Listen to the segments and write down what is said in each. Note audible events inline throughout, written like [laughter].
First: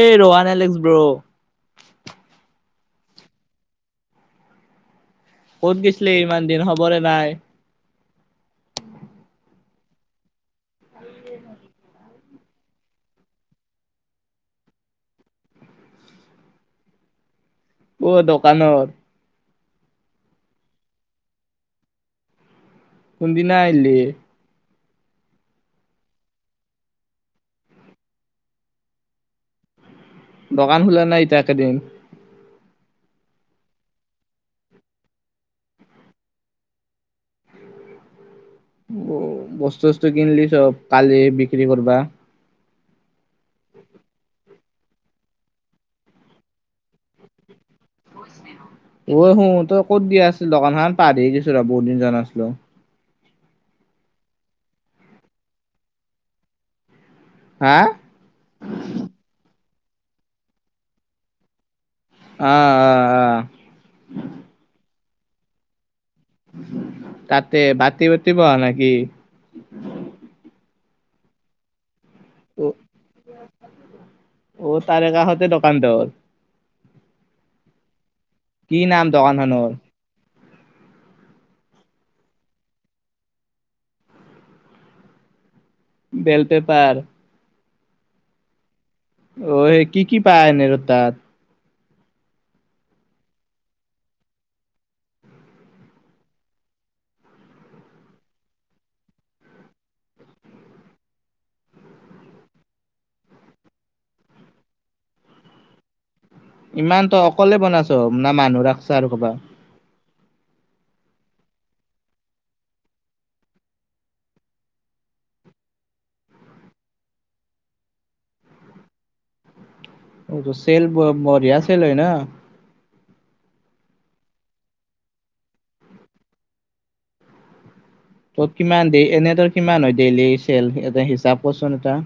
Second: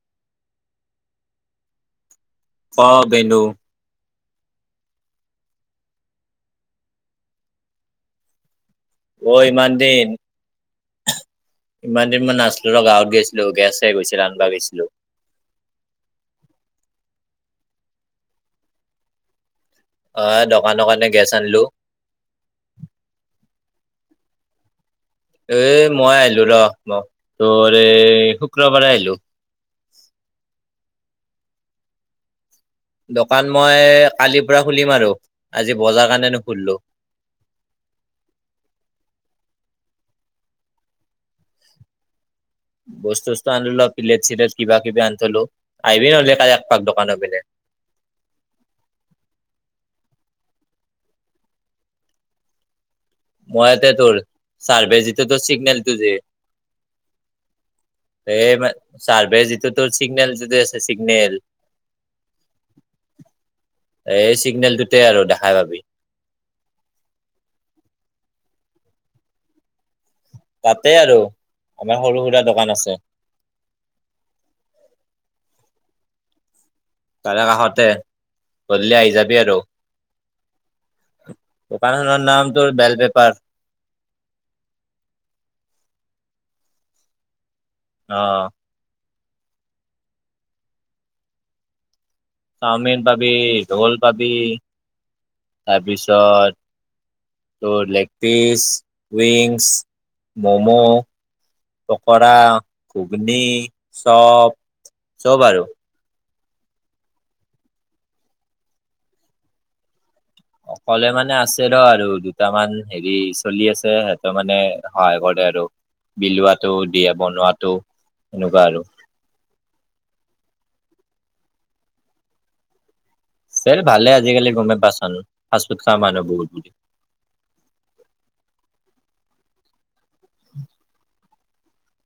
এই ৰহান এলেক্স ব্ৰ। ক বেনু। ক'ত গৈছিলে ইমান দিন হবৰে নাই? অ ইমান দিন ইমান মই নাচলো ৰ গাঁৱত গৈছিলো গেছে গৈছে ৰান্ধিবা গৈছিলো। অ দোকানত? অ দোকানৰ কাৰনে গেছ আনলো। কোনদিনা আহিলি? এ মই আহিলো ৰ ম তৰ এই শুক্ৰবাৰে আহিলো। দোকান খুলা নাই এতিয়া এইকেইদিন? দোকান মই কালিৰ পৰা খুলিম আৰু আজি বজাৰ কাৰণে নুখুলিলো। বস্তু - চস্তু কিনলি চব কালি বিক্ৰী কৰবা? বস্তু-চস্তু আনলু ৰহ পিলেট-চিলেট কিবা কিবি আন থলো, আহিবি নহলে কালি এক পাক দোকানৰ পিনে। ঐ শুন তই কত দিয়া আছিল দোকানখান পাহৰিয়ে গৈছোঁ ৰ বহুত দিন যোৱা নাছিলো। মই ইয়াতে তোৰ চাৰভেজিটো তোৰ চিগ্নেলটো যে। হা? এই মানে চাৰভে যিটো তোৰ চিগ্নেল টো যে আছে চিগ্নেল। অ অ। অ এই চিগনেলটোতে আৰু দেখাই পাবি। তাতে বাতে বাতে বহা নেকি? তাতে আৰু আমাৰ সৰু সুৰা অ দোকান আছে। [inaudible] অ তাৰে কাষতে দোকান তোৰ? তাৰে কাষতে, কি গধূলি নাম আহি যাবি আৰু। দোকানখনৰ দোকানখনৰ নাম তোৰ বেল পেপাৰ। বেলপেপাৰ? অঁ। ঐ কি কি পায় এনে আৰু তাত? চাওমিন পাবি, ৰোল পাবি তাৰপিছত তোৰ লেগ পিছ, উইংছ, মম পকৰা, ঘুগনি, চপ চব আৰু। ইমান তই অকলে বনা চব? না মানুহ ৰাখছা আৰু কাবাক? অকলে মানে আছে ৰ আৰু দুটামান হেৰি চলি আছে সেটও মানে সহায় কৰে আৰু বিলুৱাটো দিয়ে, বনোৱাটো সেনেকুৱা আৰু অ ভুচেল বঢ়িয়া চেল হয় ন চেল ভালে আজিকালি গমে পাচোন ফাচ ফুড খাম আৰু বহুত বুলি ত কিমান ডেই এনে তোৰ কিমান হয় ডেইলি চেল এনে হিচাপ কৰচোন এটা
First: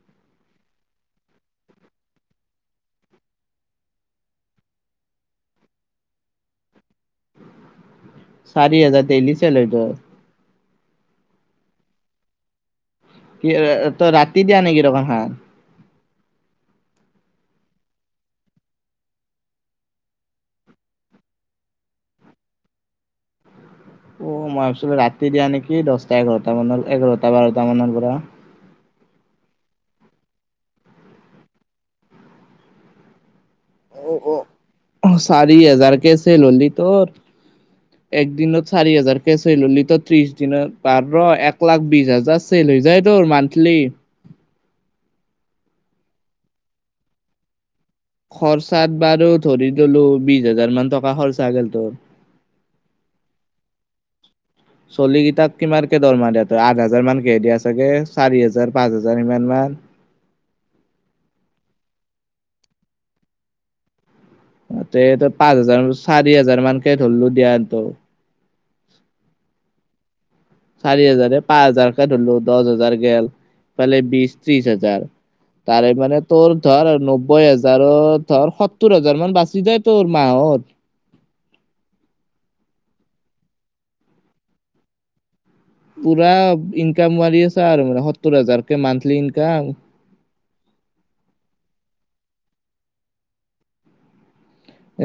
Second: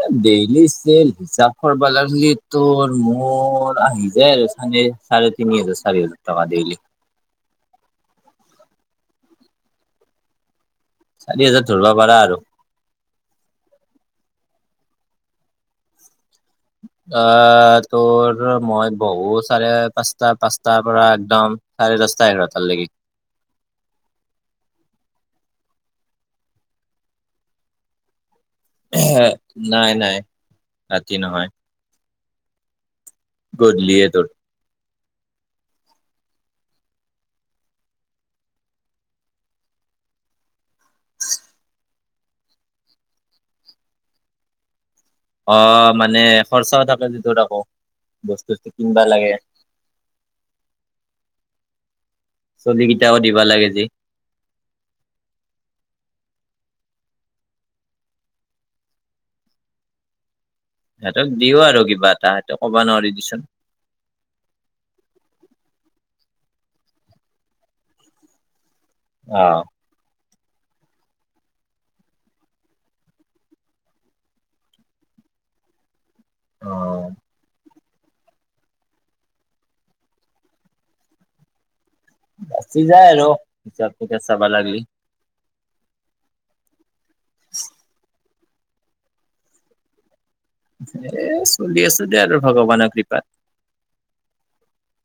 এ ডেইলি চেল হিচাপ কৰিব লাগলি তোৰ মোৰ আহি যায় আৰু চাগে চাৰে তিনি হাজাৰ, চাৰি হাজাৰ টকা ডেইলি চাৰি হাজাৰ ডেইলি চেল হয় তো চাৰি হাজাৰ ধৰিব পাৰা আৰু কি তই ৰাতি দিয়া নেকি দোকান খন অ তোৰ মই বহু চাৰে পাঁচটা পাঁচটাৰ পৰা একদম চাৰে দহতা এঘাৰতালেগে অ মই ভাবছিলো ৰাতি দিয়া নেকি দহটা এঘাৰটা মানৰ, এঘাৰটা বাৰটা মানৰ পৰা নাই নাই ৰাতি নহয় গধূলিয়ে তোৰ অ অ চাৰি হাজাৰকে চেল হলি তৰ [inaudible] এক দিনত চাৰি হাজাৰ কে চেল হলি তোৰ ত্ৰিশ দিনত বাৰ এক লাখ বিশ হাজাৰ চেল হৈ যায় তোৰ মান্থলি অ মানে খৰচা থাকে যিটোত আকৌ বস্তু চস্তু খৰচাত কিনবা বাৰু লাগে ধৰি ললো বিশ হাজাৰ মান টকা খৰচা গল তোৰ চলি কেইটাও দিব লাগে যে চলি কেইটাক কিমানকে দৰমাহা দিয়া তই আঠ হাজাৰ মান কে হে দিয়া চাগে চাৰি হাজাৰ পাঁচ হাজাৰ ইমান মান সিহঁতক দিও আৰু কিবা এটা সেইটো ক'ব নোৱাৰি দেচোন সিঁহতে পাঁচ হাজাৰ, চাৰি হাজাৰ মানকে ধৰিলো দিয়া তো অ চাৰি হাজাৰে, পাঁচ হাজাৰকে ধৰলো দহ হাজাৰ গেল এফালে বিশ ত্ৰিশ হাজাৰ তাৰে মানে তোৰ অ ধৰ নবৈ হাজাৰত ধৰ সত্তৰ হাজাৰ মান বাছি যায় তোৰ মাহত বাচি যাই আৰু হিচাপটোকে চাব লাগলি পুৰা ইনকাম মাৰি আছা আৰু মানে সত্তৰ হাজাৰকে মান্থলি ইনকাম এ চলি আছো দে আৰু ভগৱানৰ কৃপাত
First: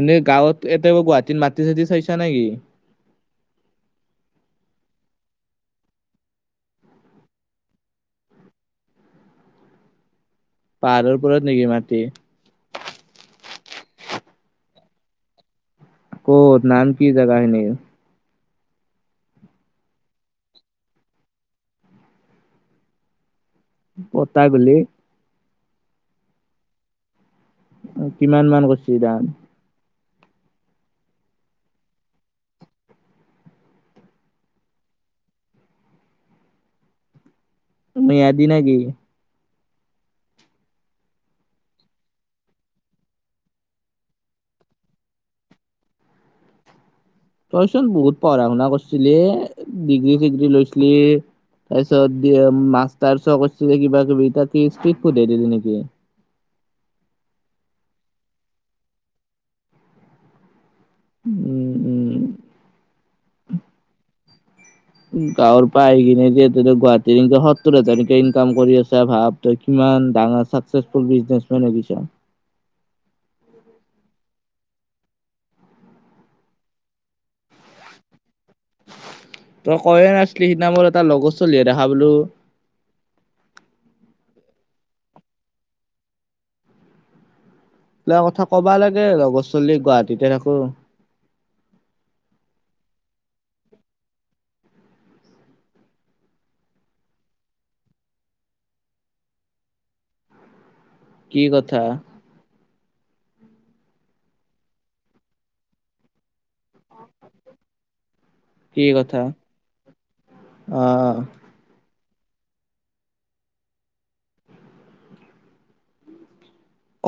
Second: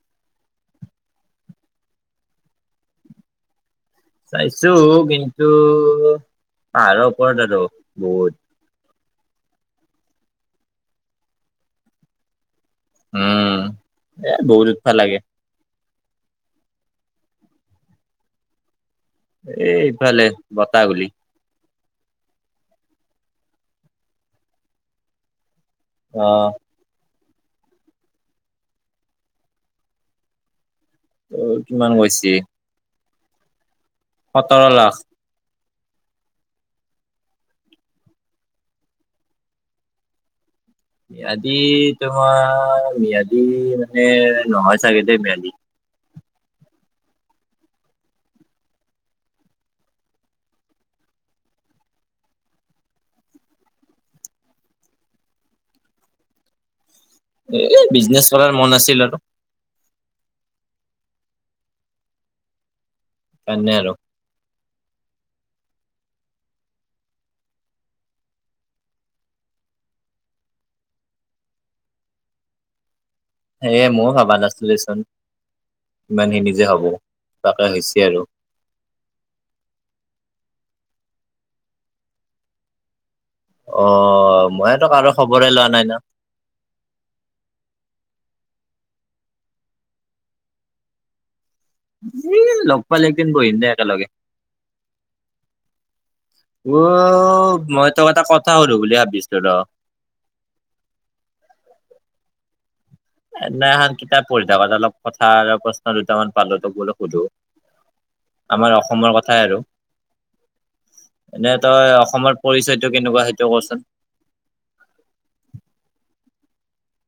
এনেই গাঁৱত এতিয়াপা গুৱাহাটীত মাটি চাতি চইচা না কি চাইছো কিন্তু পাহাৰৰ ওপৰত আৰু বহুত পাহাৰৰ ওপৰত নেকি মাটি উম এ বহুত উঠব লাগে ক'ত নাম কি জাগা খিনিৰ এইফালে বতাহগলি বতাহগলি অ কিমান মান কছে দাম তোৰ কিমান কৈছে সতৰ লাখ ম্যাদী নেকি? ম্যাদি তোমাৰ ম্যাদি মানে নহয় চাগে দেই ম্যাদি তইচোন বহুত পঢ়া-শুনা কৰিছিলি ডিগ্ৰী চিগ্ৰী লৈছিলি তাৰপিছত মাষ্টাৰ চ কৰিছিলে কিবা কিবি [unintelligible] নেকি? এ বিজনেছ কৰাৰ মন আছিল আৰু উম, উম, তেনে আৰু গাঁৱৰ পা আহি কিনে যে তেতিয়া গুৱাহাটীত এনকে সত্তৰ হাজাৰকে ইনকাম কৰি আছে ভাব। তই কিমান ডাঙৰ চাকচেচফুল বিজনেছমেন [unintelligible] সেয়ে ময়ো ভাবা নাছিলো চোন ইমানখিনি যে হ'ব তাকে হৈছে আৰু তই কৈয়ে নাছিলি সিদিনা মোৰ এটা লগৰ চলি দেখা পালোঁ অ', মইতো কাৰো খবৰে লোৱা নাই ন' এইগিলা কথা কবা লাগে লগৰ চলি গুৱাহাটীতে থাকো। এই লগ পালে একদিন বহিম দে একেলগে। অ', মই তোক এটা কথা সোধো বুলি ভাবিছিলোঁ ৰ' কি কথা? সেইদিনা এখন কিতাপ পঢ়ি থাকত অলপ কথা আৰু প্ৰশ্ন দুটামান পালো তোক বোলে সোধো। আমাৰ কি অসমৰ কথা কথাই আৰু অ অ এনে তই অসমৰ পৰিচয়টো কেনেকুৱা সেইটো কচোন?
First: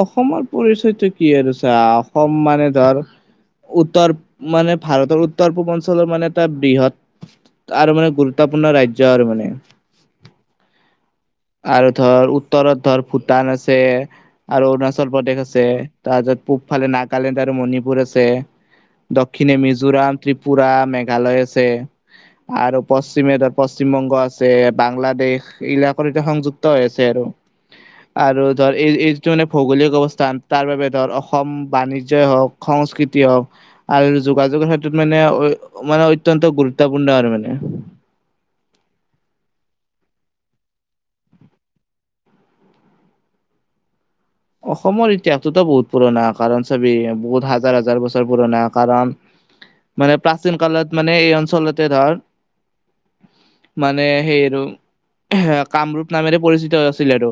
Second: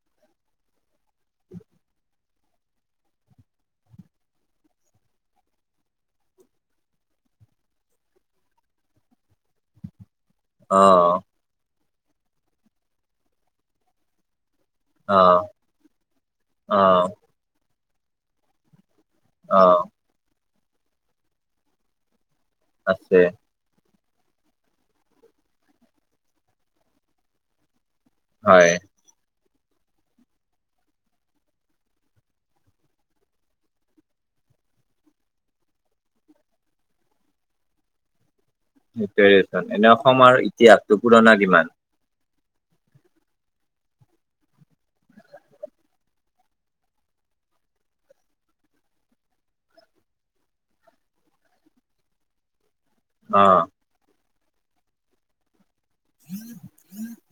অসমৰ পৰিচয়টো কি আৰুছা অসম মানে ধৰ উত্তৰ মানে ভাৰতৰ উত্তৰ পূবৰ অঞ্চলৰ মানে এটা বৃহৎ আৰু মানে গুৰুত্বপূৰ্ণ ৰাজ্য আৰু মানে। অ', আৰু ধৰ উত্তৰত ধৰ ভূটান আছে আৰু চল অ প্ৰদেশ আছে তাৰ পিছত পূব অ ফালে নাগালেণ্ড আৰু মণিপুৰ আছে। দক্ষিণে অ মিজোৰাম, ত্ৰিপুৰা, মেঘালয় আছে আৰু আছে পশ্চিমে পশ্চিম বংগ আছে বাংলাদেশ এইবিলাকৰ এতিয়া সংযুক্ত হৈ আছে আৰু। আৰু হয় ধৰ এই এই যনে ভৌগোলিক অৱস্থান তাৰ বাবে ধৰ অসম বাণিজ্য হওক সংস্কৃতি হওক আৰু যোগাযোগৰ ক্ষেত্ৰত মানে মানে অত্যন্ত গুৰুত্বপূৰ্ণ আৰু মানে। [unintelligible] এনে অসমৰ ইতিহাসটো পুৰণা কিমান? অসমৰ ইতিহাসটোতো বহুত পুৰণা কাৰণ চাবি বহুত হাজাৰ হাজাৰ বছৰ পুৰণা কাৰণ মানে প্ৰাচীন কালত মানে এই অঞ্চলতে ধৰ অ', মানে সেই আৰু কামৰূপ নামেৰে পৰিচিত হৈ আছিল আৰু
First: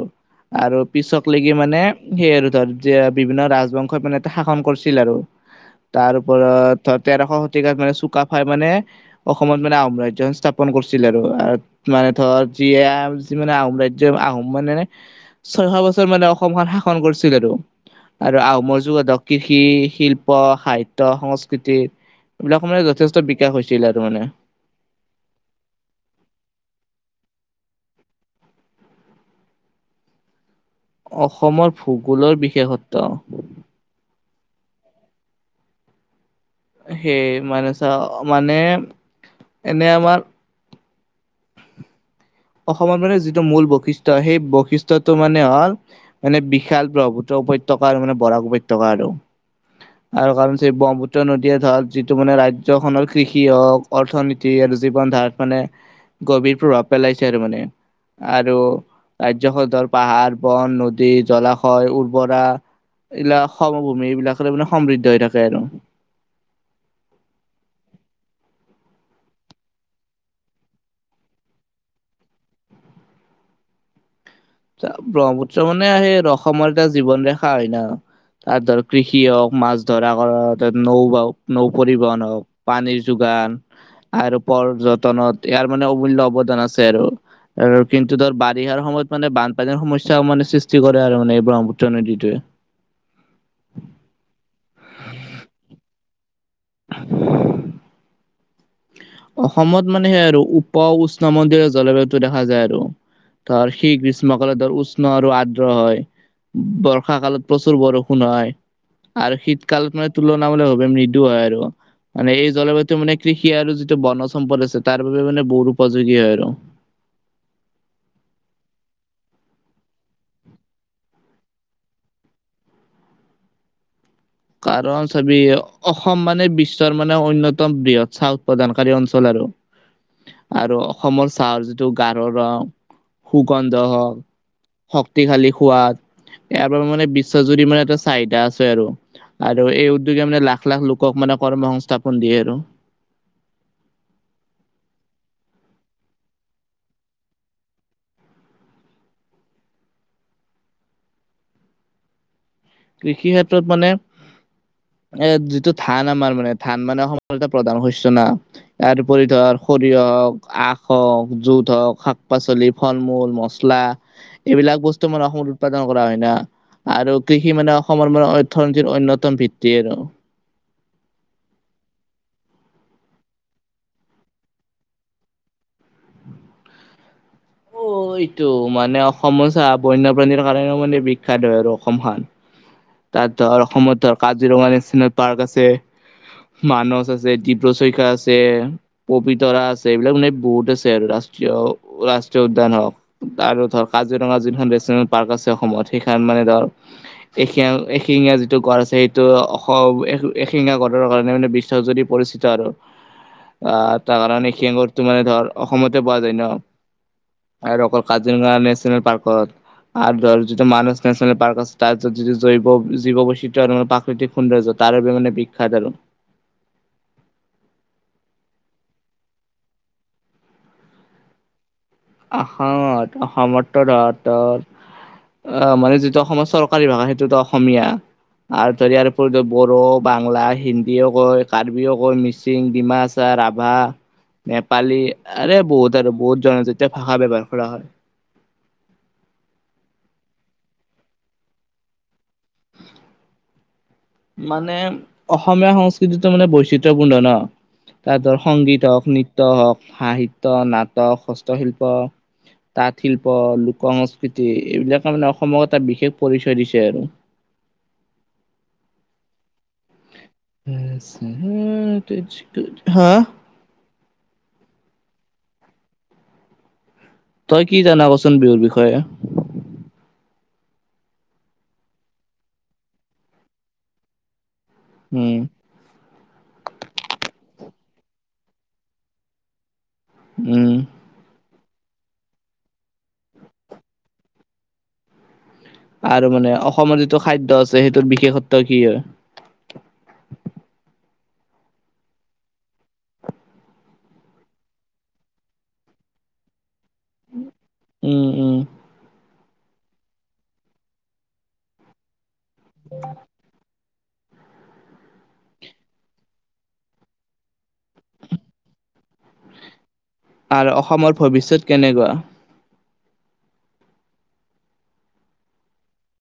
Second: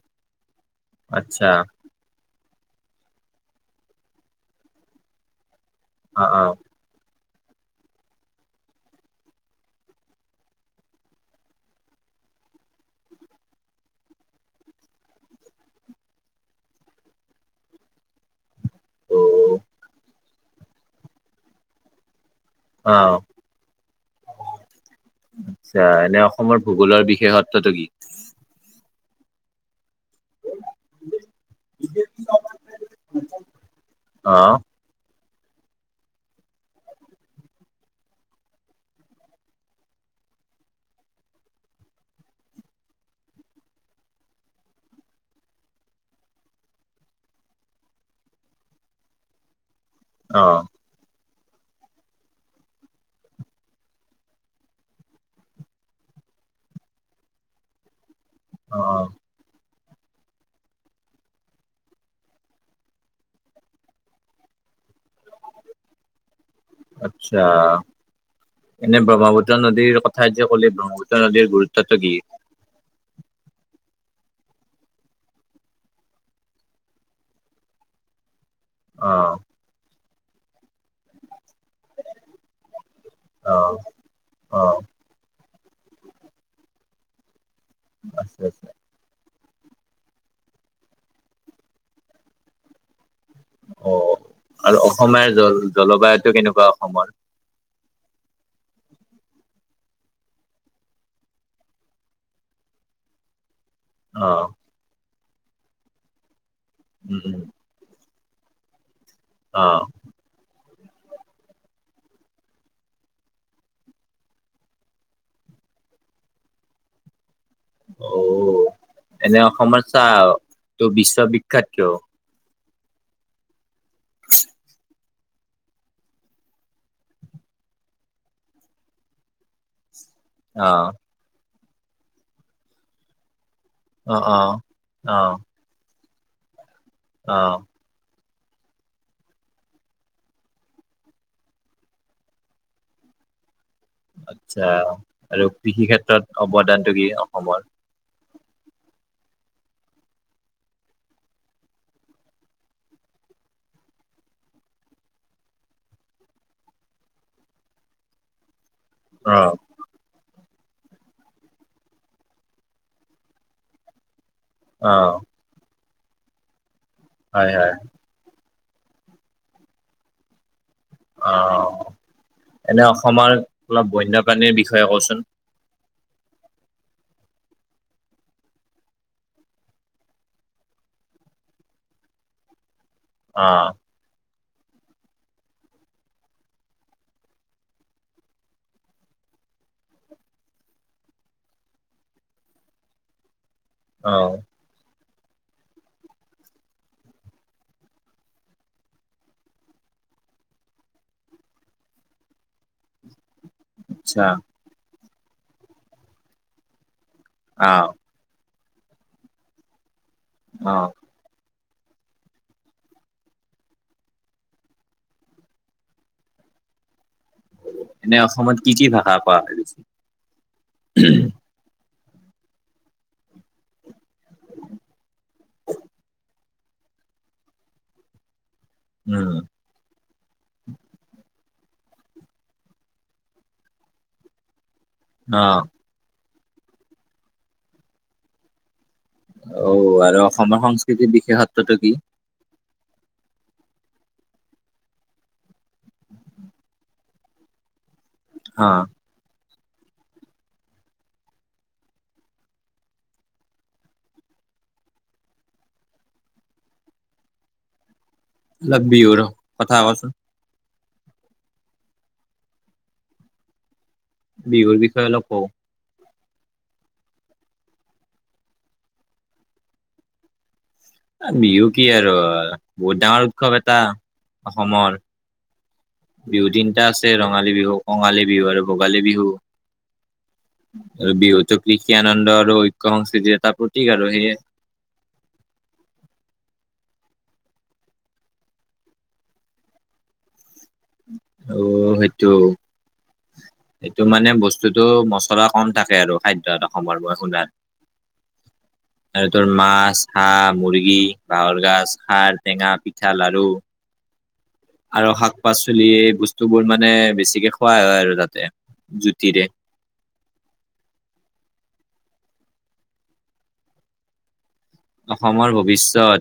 আৰু পিছক আচ্ছা লকে মানে সেই আৰু ধৰ যে বিভিন্ন ৰাজবংশই মানে শাসন কৰিছিল আৰু তাৰ অ অ ওপৰত ধৰ তেৰ শতিকাত মানে চুকাফাই মানে অসমত মানে আহোম ৰাজ্য স্থাপন কৰিছিল আৰু। মানে ধৰ যি যি মানে আহোম ৰাজ্য আহোম মানে ছয়শ বছৰ মানে অসমখন শাসন কৰিছিল আৰু আৰু আহোমৰ যুগত অ ধক কৃষি শিল্প সাহিত্য সংস্কৃতি এইবিলাকৰ মানে অ যথেষ্ট বিকাশ হৈছিল আৰু মানে আচ্ছা এনে অসমৰ ভূগোলৰ বিশেষত্বটো কি? অসমৰ ভূগোলৰ বিশেষত্ব অ', সেই মানে চা মানে এনে আমাৰ অসমত মানে যিটো মূল বশিষ্ঠ সেই বশিষ্ঠটো মানে হ'ল মানে বিশাল ব্ৰহ্মপুত্ৰ উপত্যকা আৰু মানে বৰাক উপত্যকা আৰু আৰু অ কাৰণেই ব্ৰহ্মপুত্ৰ নদীয়ে ধৰক যিটো মানে ৰাজ্যখনৰ কৃষি হওক অৰ্থনীতি আৰু জীৱন ধাৰাত মানে গভীৰ প্ৰভাৱ পেলাইছে আৰু মানে, আৰু অ ৰাজ্য খনৰ পাহাৰ বন নদী জলাশয় উৰ্বৰা। এইবিলাক সমভূমি এইবিলাকৰে মানে সমৃদ্ধ হৈ থাকে আৰু। আচ্ছা। এনে ব্ৰহ্মপুত্ৰ নদীৰ কথা যে, ক'লে ব্ৰহ্মপুত্ৰ নদীৰ গুৰুত্বতটো কি? ব্ৰহ্মপুত্ৰ মানে সেই আৰু অসমৰ এটা জীৱন ৰেখা হয় ন'? তাৰ ধৰ কৃষি অ', হওক মাছ ধৰা কৰ নৌ বাওক। নৌ পৰিবহন হওক পানীৰ যোগান অ', আৰু অ', পৰ্য টনত ইয়াৰ মানে অমূল্য অৱদান আছে, আৰু আৰু কিন্তু ধৰ আছে আছে বাৰিষাৰ সময়ত মানে বানপানীৰ সমস্যাও মানে সৃষ্টি কৰে আৰু মানে এই ব্ৰহ্মপুত্ৰ নদীটোৱে। অ', আৰু অসমীয়া জল-জলবায়ুতটো কেনেকুৱা অসমৰ? অসমত মানে সেই আৰু উপ উষ্ণ মন্দিৰৰ জলবায়ুতটো দেখা যায় আৰু। ধৰ সেই অ', গ্ৰীষ্মকালত ধৰ উষ্ণ আৰু আৰ্দ্ৰ হয়, বৰ্ষা উম, উম, কালত প্ৰচ প্ৰচুৰ বৰষুণ হয়, আৰু অ'। শীতকাল মানে তুলনা মূলক ভাৱে মৃদু হয়, আৰু মান এই জলবায়ুটো মানে কৃষি আৰু যিটো বনজ সম্পদ আছে তাৰ বাবে মানে বহুত উপযোগী হয় আৰু। অ', এনে অসমৰ চাহটো বিশ্ববিখ্যাত কিয়? কাৰণ, চাবি অসম মানে বিশ্বৰ মানে অন্যতম বৃহৎ চাহ উৎপাদানকাৰী অঞ্চল আৰু। [inaudible] আৰু অ', অসমৰ চাহৰ যিটো গাৰ ৰং সুগন্ধ হওক, অ', অ'। অ', শক্তিশালী সোৱাদ, ইয়াৰ পৰা মানে বিশ্ব অ', যুৰি মানে এটা চাহিটা আছে আৰু আৰু এই উদ্যোগে মানে লাখ লাখ লোকক মানে কৰ্ম সংস্থাপন দিয়ে আৰু। আচ্ছা, আৰু কৃষি ক্ষেত্ৰত অৱদানটো কি অসমৰ? কৃষি ক্ষেত্ৰত মানে এ যিটো ধান আমাৰ মানে ধান মানে অসমৰ এটা প্ৰধান শস্য না, ইয়াৰ উপৰি অ', ধৰ সৰিয়হ হওক, আখ হওক, জুত হওক, শাক-পাচলি, ফল-মূল, মচলা এইবিলাক বস্তু অ', মানে অসমত উৎপাদন কৰা হয় না, আৰু হয়, কৃষি হয়, মানে অসমৰ মানে অৰ্থনীতিৰ অন্যতম ভিত্তি আৰু। অ', এনে অসমৰ অলপ বন্যপ্ৰাণীৰ বিষয়ে ক'চোন। অ', এইটো মানে অসমৰ চা বন্যপ্ৰাণীৰ কাৰণেও মানে বিখ্যাত হয়, আৰু অসমখন। তাত ধৰ অ', অসমত ধৰ কাজিৰঙা নেশ্যনেল পাৰ্ক আছে। মানস আছে, ডীব্ৰু ছৈখোৱা আছে। পবিতৰা আছে এইবিলাক মানে বহুত আছে আৰু ৰাষ্ট্ৰীয় ৰাষ্ট্ৰীয় উদ্যান হওক। আৰু ধৰ অ', কাজিৰঙা যি খন নেচনেল পাৰ্ক আছে, অসমত সেইখন মানে ধৰ এ-এশিঙীয়া যিটো গড় আছে সেইটো অসম এশিঙা গড়ৰ কাৰণে মানে বিশ্বাসজুৰি পৰিচিত আৰু। [inaudible] আহ তাৰ কাৰণে, এশিঙীয়াগড়টো মানে ধৰ অসমতে পোৱা যায় ন' আৰু অ'। অকল কাজিৰঙা নেশ্যনেল পাৰ্কত আৰু ধৰ যিটো অ', মানস নেশ্যনেল পাৰ্ক আছে তাত য যিটো জৈৱ জীৱ বৈচিত্ৰ্য আৰু প্ৰাকৃতিক সৌন্দৰ্য তাৰ বাবে মানে বিখ্যাত আৰু। এনে অসমত কি কি ভাষা কোৱা হয়? অসমত অসমত তো ধৰ তোৰ অ', মানে যিটো অসমৰ চৰকাৰী ভাষা সেইটু তো অসমীয়া আৰু ধৰ ইয়াৰ উম, উপৰিও বহুত বড়ো, বাংলা, হিন্দীও কয়, কাৰ্বিও কয়, মিচিং, ডিমাচা, ৰাভা নেপালী, আৰে অ', বহুত আৰু বহুত জনজাতীয় ভাষা ব্যৱহাৰ কৰা হয়। অ আৰু অসমৰ সংস্কৃতিৰ বিশেষত্বটো কি মানে অসমীয়া সংস্কৃতিটো মানে বৈচিত্ৰপূণ্ড ন তাৰ অ', সংগীত হওক নৃত্য হওক সাহিত্য নাটক হস্তশিল্প তাঁত শিল্প লোক সংস্কৃতি এইবিলাক মানে অসমক এটা বিশেষ পৰিচয় দিছে আৰু অলপ বিহুৰ কথা কচোন [unintelligible] হা বিহুৰ বিষয়ে অলপ কওঁক তই কি জানা ক চোন বিহুৰ বিষয়ে বিহু কি আৰু বহুত ডাঙৰ উৎসৱ এটা অসমৰ উম বিহু তিনটা আছে ৰঙালী বিহু কঙালী বিহু আৰু ভোগালী বিহু উম বিহুটো কৃষি আনন্দ আৰু ঐক্য সংস্কৃতিৰ এটা প্ৰতীক আৰু সেয়ে আৰু মানে অসমৰ যিটো খাদ্য আছে সেইটোৰ বিশেষত্ব কি হয় অ সেইটো এইটো মানে বস্তুটো মচলা কম থাকে আৰু খাদ্য অসমৰ মই শুনাত উম উম আৰু তোৰ মাছ হাঁহ মুৰ্গী বাহৰ গাছ খাৰ টেঙা পিঠা লাৰু আৰু শাক পাচলি এই বস্তু বোৰ মানে বেছিকে খোৱা হয় আৰু তাতে জুতিৰে আৰু অসমৰ ভৱিষ্যত কেনেকুৱা অসমৰ ভৱিষ্যত